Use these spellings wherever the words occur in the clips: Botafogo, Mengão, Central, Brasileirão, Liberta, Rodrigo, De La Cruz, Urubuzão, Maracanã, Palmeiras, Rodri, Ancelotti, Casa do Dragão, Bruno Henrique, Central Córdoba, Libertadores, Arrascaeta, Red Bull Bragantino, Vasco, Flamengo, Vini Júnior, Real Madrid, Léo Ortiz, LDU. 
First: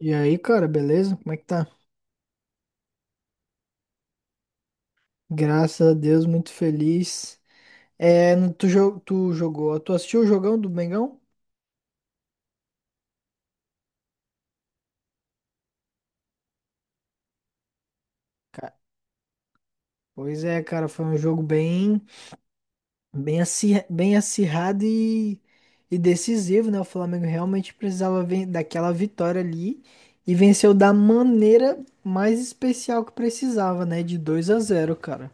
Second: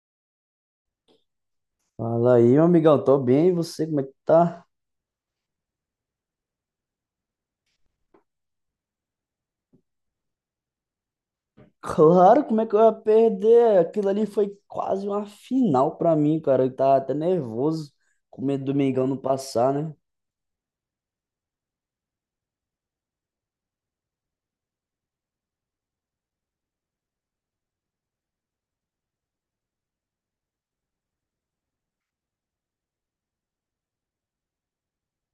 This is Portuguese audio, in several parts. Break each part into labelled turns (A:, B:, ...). A: E aí, cara, beleza? Como é que tá?
B: Fala aí, meu amigão, tô bem, e você, como é que tá?
A: Graças a Deus, muito feliz. É, no- tu, jo- tu jogou, tu assistiu o jogão do Mengão?
B: Claro, como é que eu ia perder? Aquilo ali foi quase uma final pra mim, cara. Eu tava até nervoso, com medo
A: Ca-
B: do Mengão não passar, né?
A: Pois é, cara, foi um jogo bem acirrado e decisivo, né? O Flamengo realmente precisava daquela vitória ali e venceu da maneira mais especial que precisava, né? De 2 a 0, cara.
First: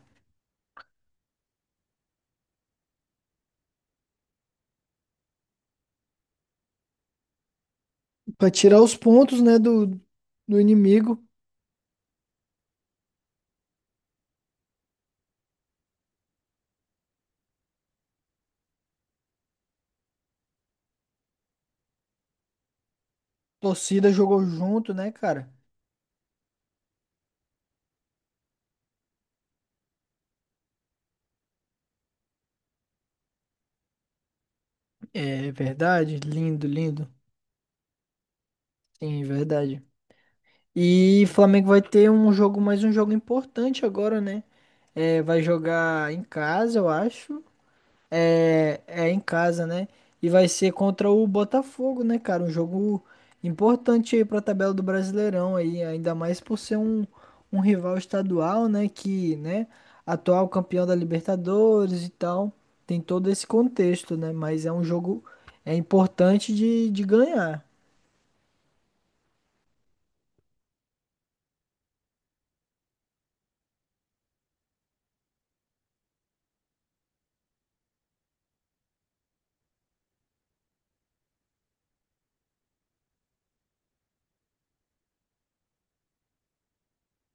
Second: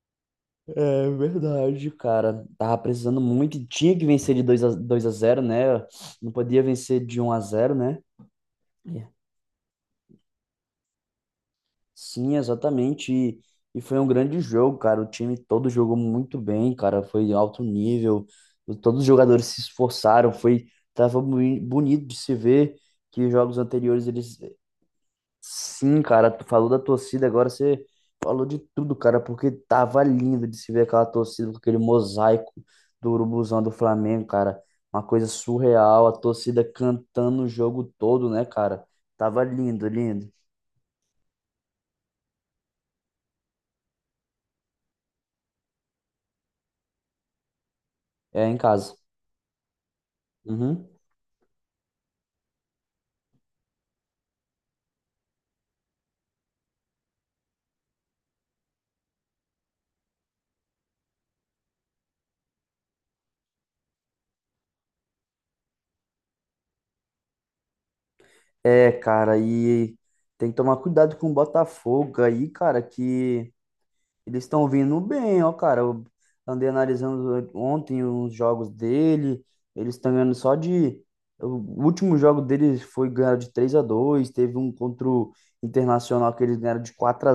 B: É verdade, cara. Tava precisando muito, e tinha que vencer de dois a zero né? Não podia vencer de um a zero né?
A: Pra tirar os pontos, né, do inimigo.
B: Sim, exatamente. E foi um grande jogo, cara. O time todo jogou muito bem, cara. Foi alto nível. Todos os jogadores se esforçaram. Foi, tava bonito de se ver que jogos anteriores
A: Torcida
B: eles.
A: jogou junto, né, cara?
B: Sim, cara. Tu falou da torcida, agora você falou de tudo, cara. Porque tava lindo de se ver aquela torcida com aquele mosaico do Urubuzão do Flamengo, cara. Uma coisa
A: É
B: surreal. A
A: verdade,
B: torcida
A: lindo, lindo.
B: cantando o jogo todo, né, cara?
A: Sim, é
B: Tava
A: verdade.
B: lindo, lindo.
A: E Flamengo vai ter um jogo, mais um jogo importante agora, né? É, vai jogar em casa, eu acho.
B: É em
A: É,
B: casa.
A: é em casa, né? E vai ser
B: Uhum.
A: contra o Botafogo, né, cara? Um jogo importante aí pra tabela do Brasileirão aí, ainda mais por ser um rival estadual, né? Que, né, atual campeão da Libertadores e tal. Tem todo esse contexto, né? Mas é um jogo, é importante de ganhar.
B: É, cara, e tem que tomar cuidado com o Botafogo aí, cara, que eles estão vindo bem, ó, cara. Eu andei analisando ontem os jogos dele, eles estão ganhando só de. O último jogo deles foi ganhar de 3 a 2 teve um contra o Internacional que eles ganharam de 4 a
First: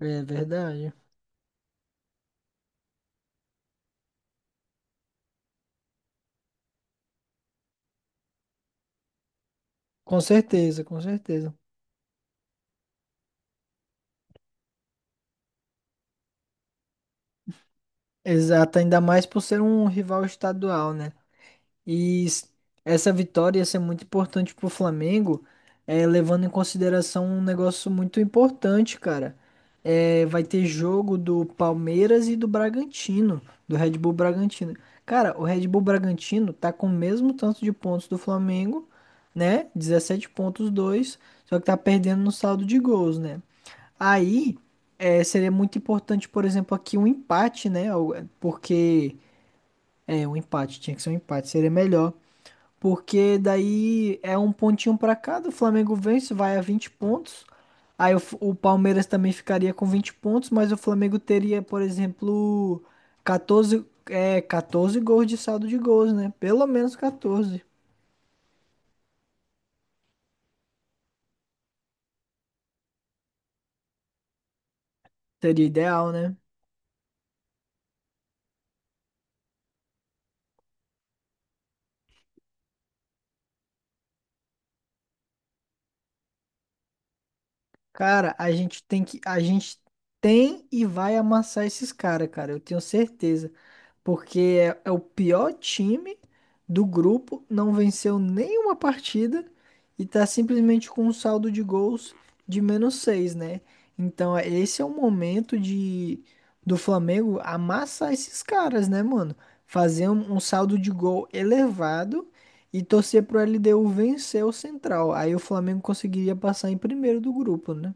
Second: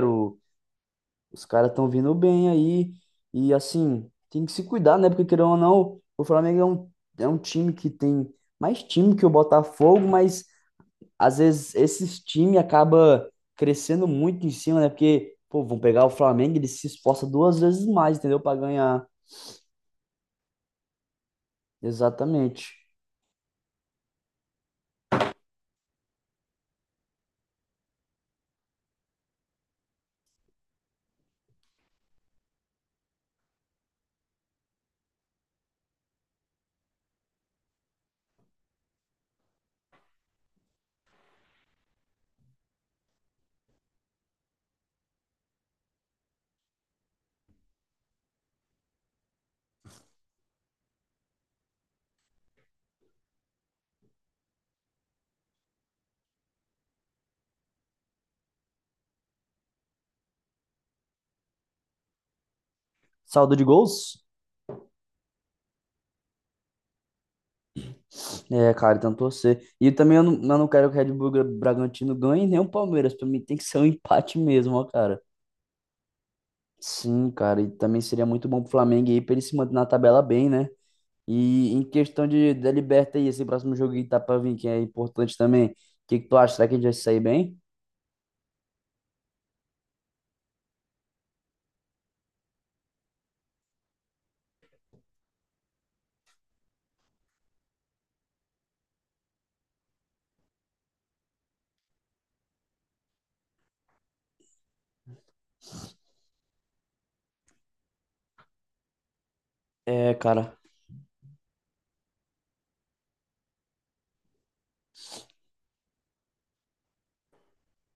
A: É verdade.
B: Os caras estão vindo bem aí, e assim, tem que se cuidar, né? Porque querendo ou não, o Flamengo é um time que tem mais time que o Botafogo,
A: Com
B: mas
A: certeza, com
B: às
A: certeza.
B: vezes esses times acaba crescendo muito em cima, né? Porque, pô, vão pegar o Flamengo, ele se esforça duas vezes mais, entendeu? Pra
A: Exato, ainda
B: ganhar.
A: mais por ser um rival estadual, né? E
B: Exatamente.
A: essa vitória ia ser muito importante pro Flamengo, levando em consideração um negócio muito importante, cara. É, vai ter jogo do Palmeiras e do Bragantino, do Red Bull Bragantino. Cara, o Red Bull Bragantino tá com o mesmo tanto de pontos do Flamengo, né? 17 pontos, 2, só que tá perdendo no saldo de gols, né? Aí seria muito importante, por exemplo, aqui um empate, né? Porque é um empate, tinha que ser um empate, seria melhor. Porque daí é um pontinho pra cada, o Flamengo vence, vai a 20 pontos. Aí o Palmeiras também ficaria com 20 pontos, mas o Flamengo teria, por exemplo,
B: Saldo de gols?
A: 14 gols de saldo de gols, né? Pelo menos 14.
B: É, cara, então torcer. E também eu não quero que o Red Bull Bragantino ganhe nem o Palmeiras. Pra mim tem que ser um empate mesmo, ó, cara.
A: Seria ideal, né?
B: Sim, cara. E também seria muito bom pro Flamengo aí pra ele se manter na tabela bem, né? E em questão de da Liberta aí, esse próximo jogo que tá pra vir, que é importante também. O que que tu acha? Será que a gente vai sair bem?
A: Cara, a gente tem e vai amassar esses caras, cara, eu tenho certeza. Porque é o pior time do grupo, não venceu nenhuma partida e tá simplesmente com um saldo de gols de -6, né? Então, esse é o momento de do Flamengo amassar esses caras, né, mano? Fazer
B: É,
A: um
B: cara.
A: saldo de gol elevado e torcer pro LDU vencer o Central. Aí o Flamengo conseguiria passar em primeiro do grupo, né?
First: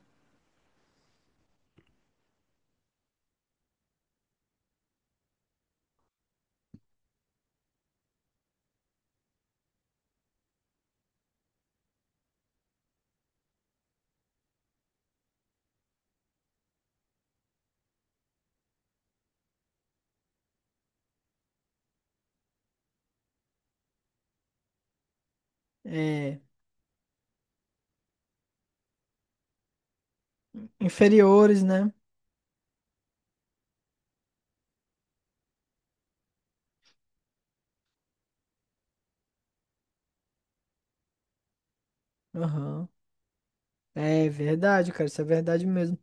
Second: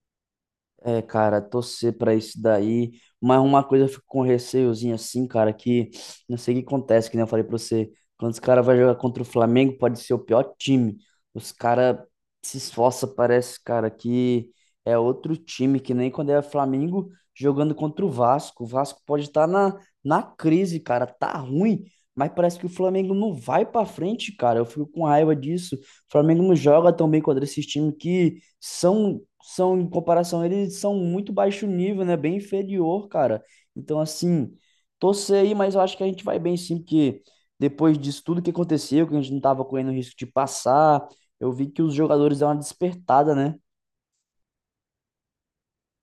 B: É, cara, torcer pra isso daí. Mas uma coisa eu fico com receiozinho assim, cara, que não sei o que acontece, que nem eu falei pra você. Quando os caras vão jogar contra o Flamengo, pode ser o pior time. Os caras se esforçam, parece, cara, que é outro time, que nem quando é Flamengo jogando contra o Vasco. O Vasco pode estar na crise, cara, tá ruim, mas parece que o Flamengo não vai pra frente, cara. Eu fico com raiva disso. O
A: É,
B: Flamengo não joga tão bem contra esses times que são em comparação, eles são muito
A: inferiores,
B: baixo
A: né?
B: nível, né? Bem inferior, cara. Então, assim, torcer aí, mas eu acho que a gente vai bem sim, porque depois disso tudo que aconteceu, que a gente não tava correndo risco de passar, eu vi que os jogadores deram uma
A: Aham.
B: despertada, né?
A: É verdade, cara, isso é verdade mesmo.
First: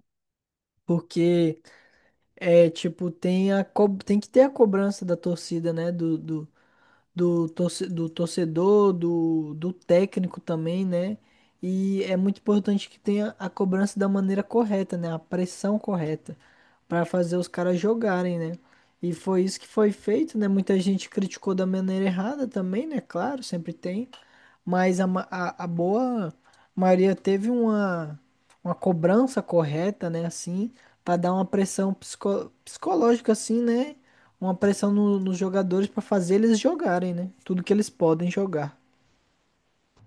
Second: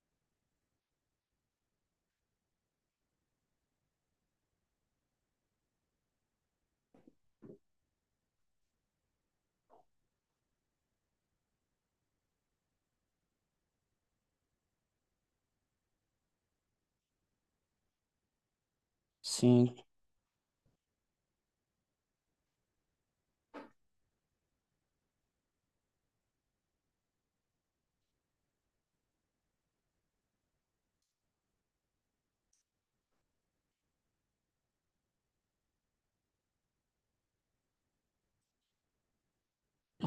A: Porque é tipo, tem que ter a cobrança da torcida, né? Do torcedor, do técnico também, né? E é muito importante que tenha a cobrança da maneira correta, né? A pressão correta para fazer os caras jogarem, né? E foi isso que
B: Sim,
A: foi feito, né? Muita gente criticou da maneira errada também, né? Claro, sempre tem. Mas a boa maioria teve uma cobrança correta, né? Assim, para dar uma pressão psicológica, assim, né? Uma pressão nos jogadores para fazer eles jogarem, né? Tudo que eles podem jogar.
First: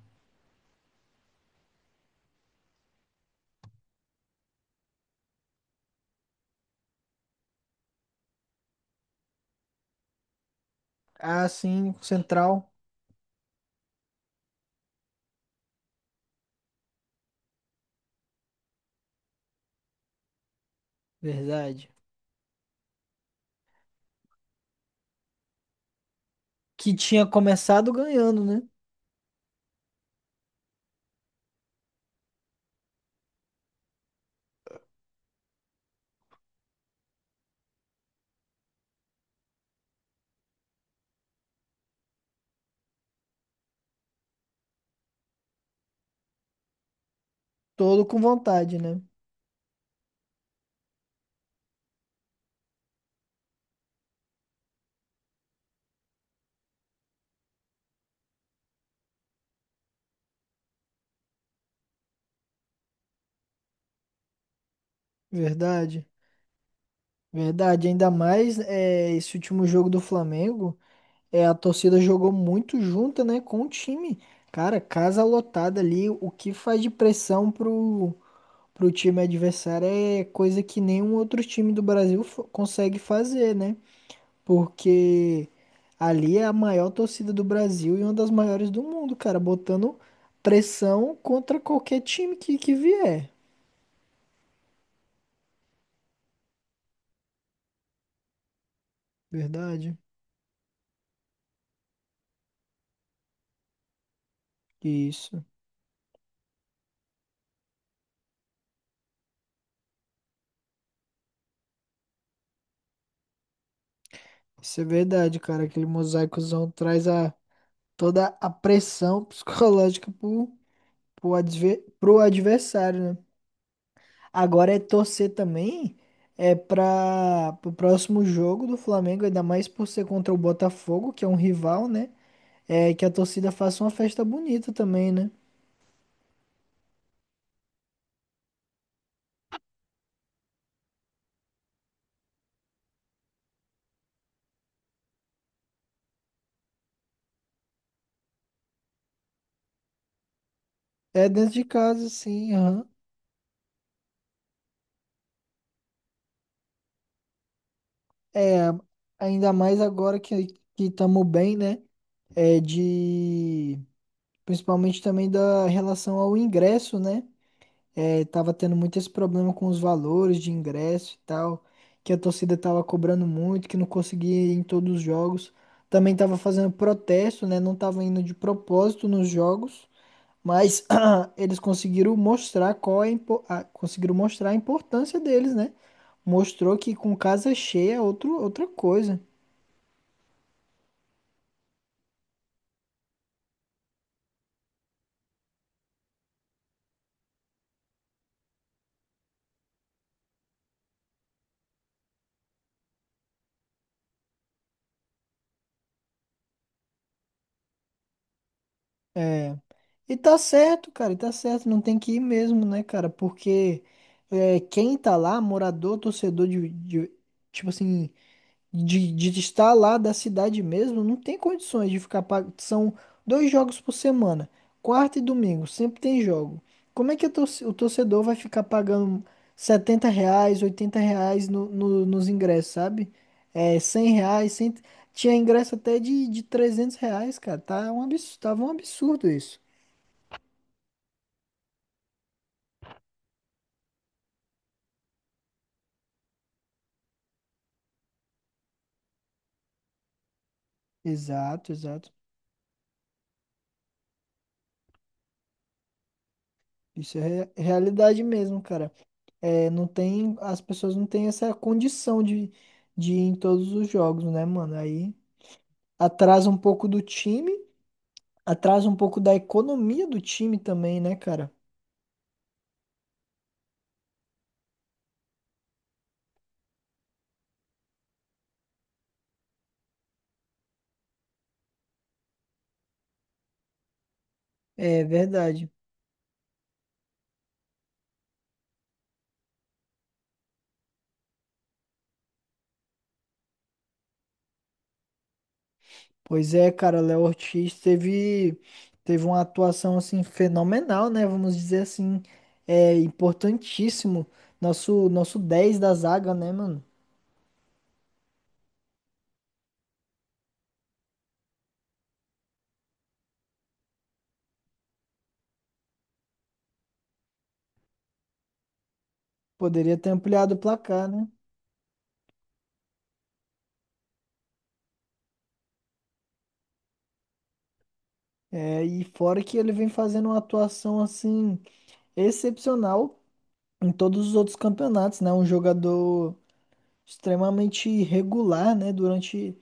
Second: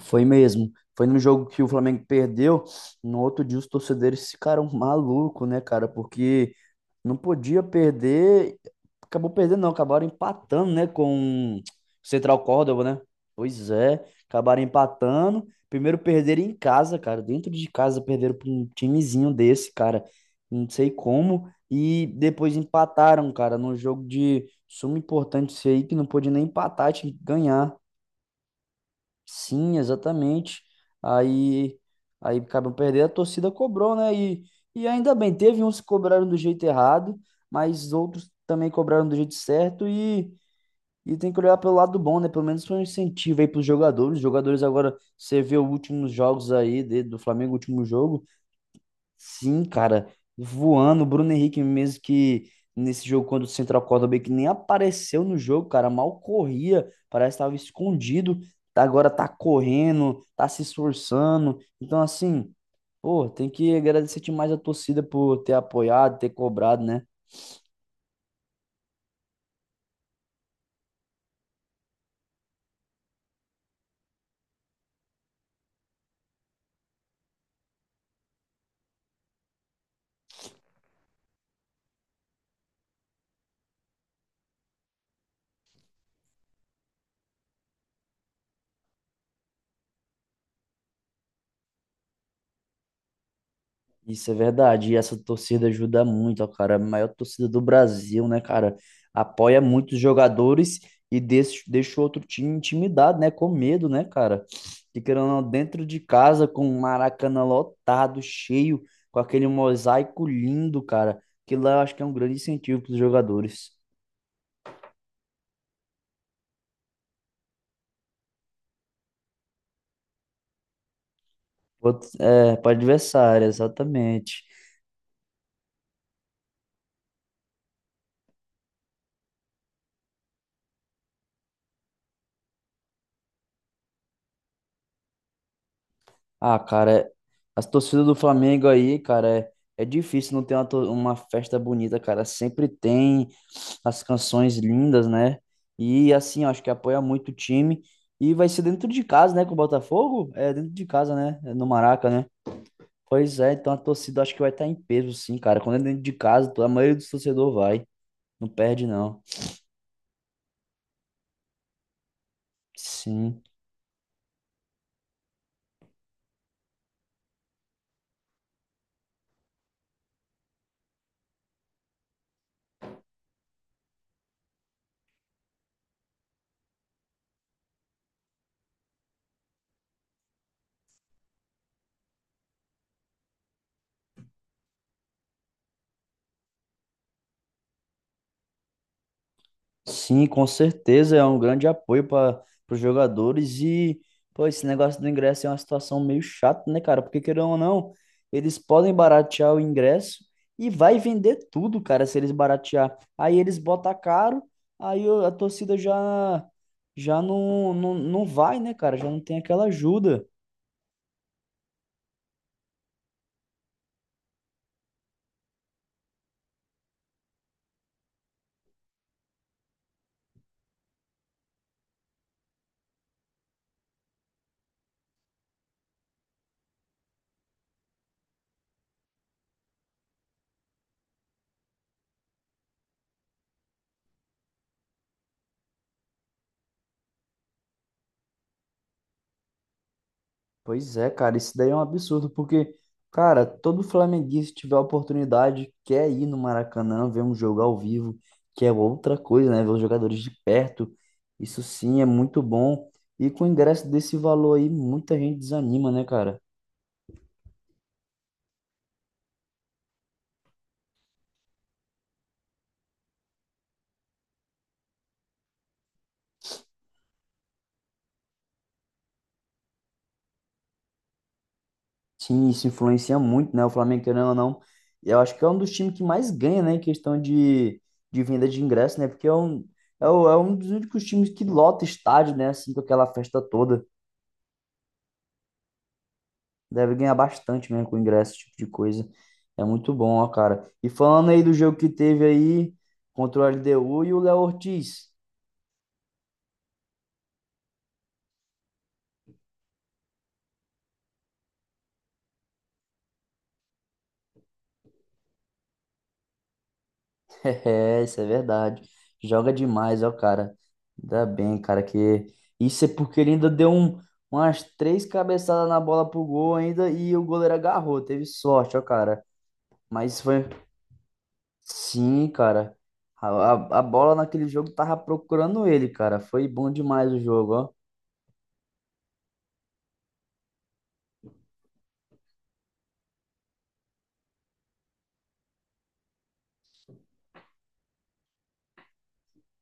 B: foi mesmo. Foi no jogo que o Flamengo perdeu. No outro dia, os torcedores ficaram malucos, né, cara? Porque não podia perder. Acabou perdendo, não. Acabaram empatando, né?
A: Ah,
B: Com o
A: sim, o
B: Central
A: Central,
B: Córdoba, né? Pois é. Acabaram empatando. Primeiro perderam em casa, cara. Dentro de casa perderam para um timezinho desse, cara. Não sei como.
A: verdade.
B: E depois empataram, cara, num jogo de suma importância aí que não podia nem empatar,
A: Que
B: tinha que
A: tinha
B: ganhar.
A: começado ganhando, né?
B: Sim, exatamente. Aí, aí acabam perdendo, a torcida cobrou, né? E ainda bem, teve uns que cobraram do jeito errado, mas outros também cobraram do jeito certo e tem que olhar pelo lado bom, né? Pelo menos foi um incentivo aí para os jogadores. Os jogadores agora, você vê os últimos jogos aí de- do Flamengo, o último
A: Todo com
B: jogo.
A: vontade, né?
B: Sim, cara, voando, o Bruno Henrique mesmo que nesse jogo quando o Central Córdoba que nem apareceu no jogo, cara, mal corria, parece que estava escondido, tá- agora tá correndo, tá se esforçando. Então assim, pô, tem que agradecer demais a torcida por ter
A: Verdade,
B: apoiado, ter cobrado, né?
A: verdade. Ainda mais esse último jogo do Flamengo, a torcida jogou muito junta, né? Com o time. Cara, casa lotada ali, o que faz de pressão pro time adversário é coisa que nenhum outro time do Brasil consegue fazer, né? Porque ali é a maior torcida do Brasil e uma das maiores do mundo, cara, botando pressão contra qualquer time que vier.
B: Isso é verdade. E essa torcida ajuda muito, ó, cara. A maior torcida do Brasil, né, cara? Apoia
A: Verdade.
B: muitos jogadores e deixa o outro time intimidado, né? Com medo, né, cara? E querendo
A: Isso.
B: ou não, dentro de casa, com o Maracanã lotado, cheio, com aquele mosaico lindo, cara. Que lá eu acho que é um grande incentivo para os jogadores.
A: Isso é verdade, cara. Aquele mosaicozão traz toda a pressão psicológica pro, pro, adver-
B: Outros-
A: pro
B: É, para
A: adversário, né?
B: adversário, exatamente.
A: Agora é torcer também, é para o próximo jogo do Flamengo, ainda mais por ser contra o Botafogo, que é um rival, né? É que a torcida faça uma festa bonita também, né?
B: Ah, cara, é- as torcidas do Flamengo aí, cara, é difícil não ter uma, to- uma festa bonita, cara. Sempre tem as canções lindas, né? E assim, eu acho que apoia muito o time. E vai ser dentro de casa, né? Com o Botafogo? É dentro de casa,
A: É
B: né?
A: dentro
B: É
A: de
B: no
A: casa,
B: Maraca, né?
A: sim, aham.
B: Pois é, então a torcida acho que vai estar em peso, sim, cara. Quando é dentro de casa, a maioria dos torcedores vai. Não
A: É,
B: perde, não.
A: ainda mais agora que estamos bem, né? É
B: Sim.
A: de principalmente também da relação ao ingresso, né? É, tava tendo muito esse problema com os valores de ingresso e tal, que a torcida tava cobrando muito, que não conseguia ir em todos os jogos. Também tava fazendo protesto, né? Não tava indo de propósito nos jogos. Mas eles conseguiram mostrar qual é, conseguiram mostrar a importância deles, né? Mostrou que com casa cheia é outra coisa.
B: Sim, com certeza é um grande apoio para os jogadores e pô, esse negócio do ingresso é uma situação meio chata, né, cara? Porque querendo ou não, eles podem baratear o ingresso e vai vender tudo, cara, se eles baratear. Aí eles botam caro, aí o- a torcida já já não vai, né, cara? Já não tem
A: É.
B: aquela
A: E
B: ajuda.
A: tá certo, cara, e tá certo, não tem que ir mesmo, né, cara? Porque quem tá lá, morador, torcedor tipo assim, de estar lá da cidade mesmo, não tem condições de ficar pag... São dois jogos por semana, quarta e domingo, sempre tem jogo. Como é que o torcedor vai ficar pagando 70 reais, 80 reais nos ingressos, sabe? É, 100 reais, 100... tinha ingresso até de 300 reais, cara. Tá um absurdo, tava um absurdo isso.
B: Pois é, cara, isso daí é um absurdo, porque, cara, todo flamenguista que tiver a oportunidade quer ir no Maracanã ver um jogo ao vivo, que é outra coisa, né? Ver os jogadores de perto, isso
A: Exato,
B: sim é
A: exato.
B: muito bom. E com o ingresso desse valor aí, muita gente desanima, né, cara?
A: Isso é realidade mesmo, cara. É, não tem, as pessoas não têm essa condição de ir em todos os jogos, né, mano? Aí atrasa um pouco do time, atrasa um pouco da economia do time também, né, cara?
B: Sim, isso influencia muito, né? O Flamengo, querendo ou não, eu acho que é um dos times que mais ganha, né, em questão de venda de ingresso, né? Porque é um, é, o- é um dos únicos times que lota estádio, né, assim, com aquela festa toda.
A: É verdade.
B: Deve ganhar bastante mesmo com ingresso, esse tipo de coisa. É muito bom, ó, cara. E falando aí do jogo que teve aí contra o LDU e o Léo Ortiz.
A: Pois é, cara, Léo Ortiz teve uma atuação assim fenomenal, né? Vamos dizer assim, é importantíssimo. Nosso 10 da zaga, né, mano?
B: É, isso é verdade. Joga demais, ó, cara. Ainda bem, cara, que... Isso é porque ele ainda deu um, umas três cabeçadas na bola pro gol ainda e o goleiro agarrou. Teve sorte, ó, cara.
A: Poderia ter
B: Mas foi...
A: ampliado o placar, né?
B: Sim, cara. A bola naquele jogo tava procurando ele, cara. Foi bom demais o jogo, ó.
A: É, e fora que ele vem fazendo uma atuação assim excepcional em todos os outros campeonatos, né? Um jogador extremamente regular, né? Durante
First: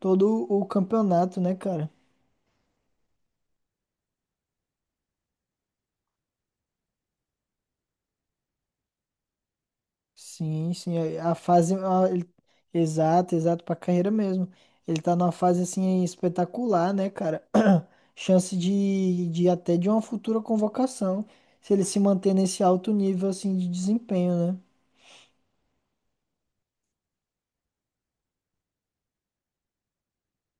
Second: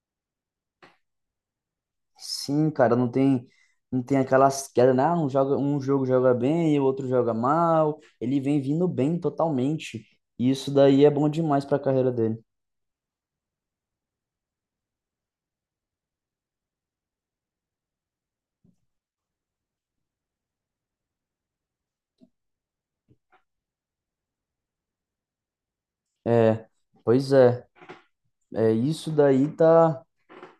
A: todo o campeonato, né, cara?
B: Sim, cara, não tem aquelas quedas, né? Ah, um joga, um jogo joga bem e o outro joga mal. Ele vem vindo bem totalmente. E isso
A: Sim, sim.
B: daí é bom
A: A
B: demais
A: fase.
B: para a carreira dele.
A: Exato, exato, pra carreira mesmo. Ele tá numa fase assim espetacular, né, cara? Chance de até de uma futura convocação, se ele se manter nesse alto nível assim de desempenho, né?
B: É, pois é, é isso daí tá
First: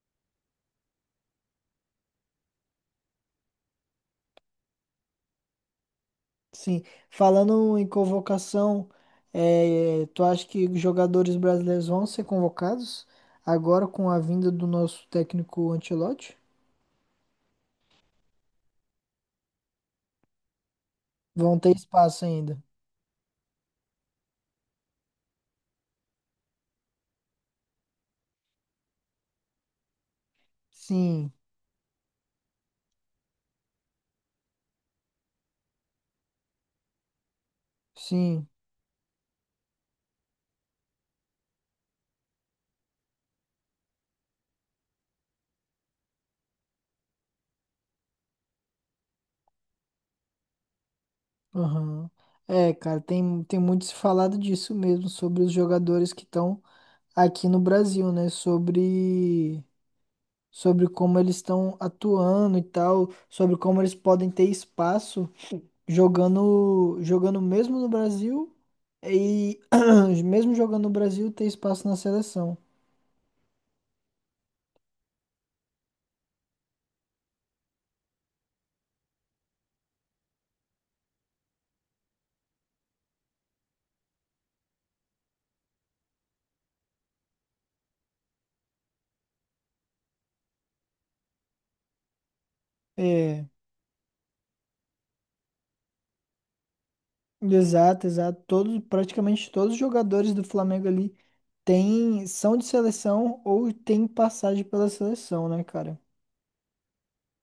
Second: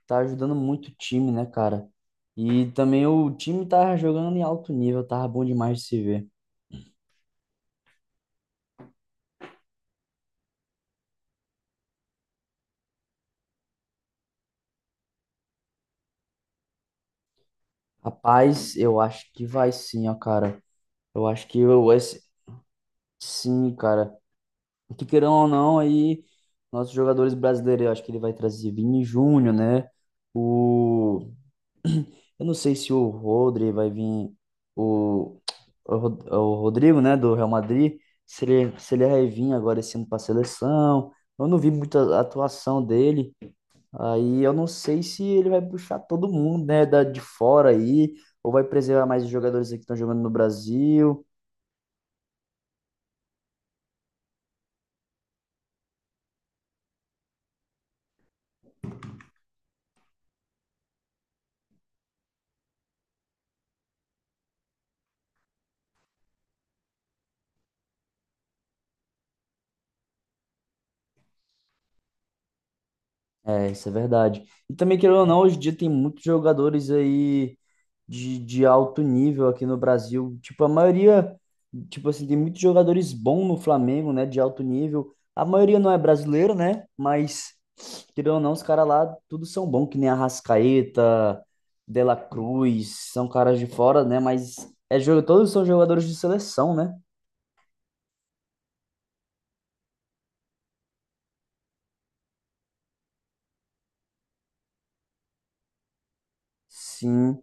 B: tá ajudando muito o time, né, cara? E também o time tá jogando em alto nível, tava bom demais de se ver.
A: Sim, falando em convocação, tu acha que os jogadores brasileiros vão ser convocados agora com a vinda do nosso técnico Ancelotti?
B: Rapaz, eu acho que vai sim, ó, cara. Eu acho
A: Vão
B: que
A: ter
B: eu, esse,
A: espaço ainda?
B: sim, cara. Que queiram ou não, aí nossos jogadores brasileiros, eu acho que ele vai trazer Vini Júnior, né? O
A: Sim,
B: eu não sei se o Rodri vai vir o o Rodrigo, né, do Real Madrid, se
A: sim,
B: ele se ele vai vir agora esse ano para a seleção. Eu não vi muita atuação dele. Aí eu não sei se ele vai puxar todo mundo, né, da de fora aí, ou vai preservar mais os jogadores aqui que estão jogando no Brasil.
A: aham. É, cara, tem muito se falado disso mesmo, sobre os jogadores que estão aqui no Brasil, né? Sobre como eles estão atuando e tal, sobre como eles podem ter espaço jogando, jogando mesmo no Brasil e mesmo jogando no Brasil ter espaço na seleção.
B: É, isso é verdade. E também, querendo ou não, hoje em dia tem muitos jogadores aí de alto nível aqui no Brasil. Tipo, a maioria, tipo assim, tem muitos jogadores bons no Flamengo, né, de alto nível. A maioria não é brasileiro, né, mas, querendo ou não, os caras lá tudo são bons, que nem Arrascaeta, De La Cruz, são
A: É,
B: caras de fora, né, mas é jogo, todos são jogadores de seleção, né?
A: exato, exato. Todos, praticamente todos os jogadores do Flamengo ali têm, são de seleção ou têm passagem pela seleção, né, cara?
B: Sim.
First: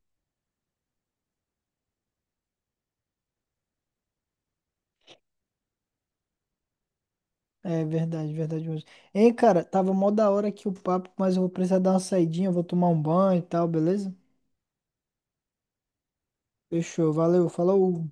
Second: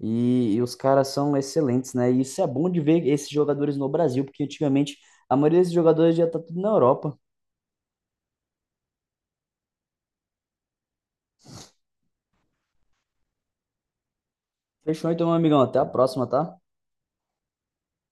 B: E os caras são excelentes, né? E isso é bom de ver esses jogadores no Brasil, porque antigamente a maioria desses jogadores já tá tudo na Europa.
A: É verdade, verdade mesmo. Hein, cara, tava mó da hora aqui o papo, mas eu vou precisar dar uma saidinha, eu vou tomar um banho e tal, beleza?
B: Fechou então, meu amigão. Até a próxima, tá?
A: Fechou, valeu, falou.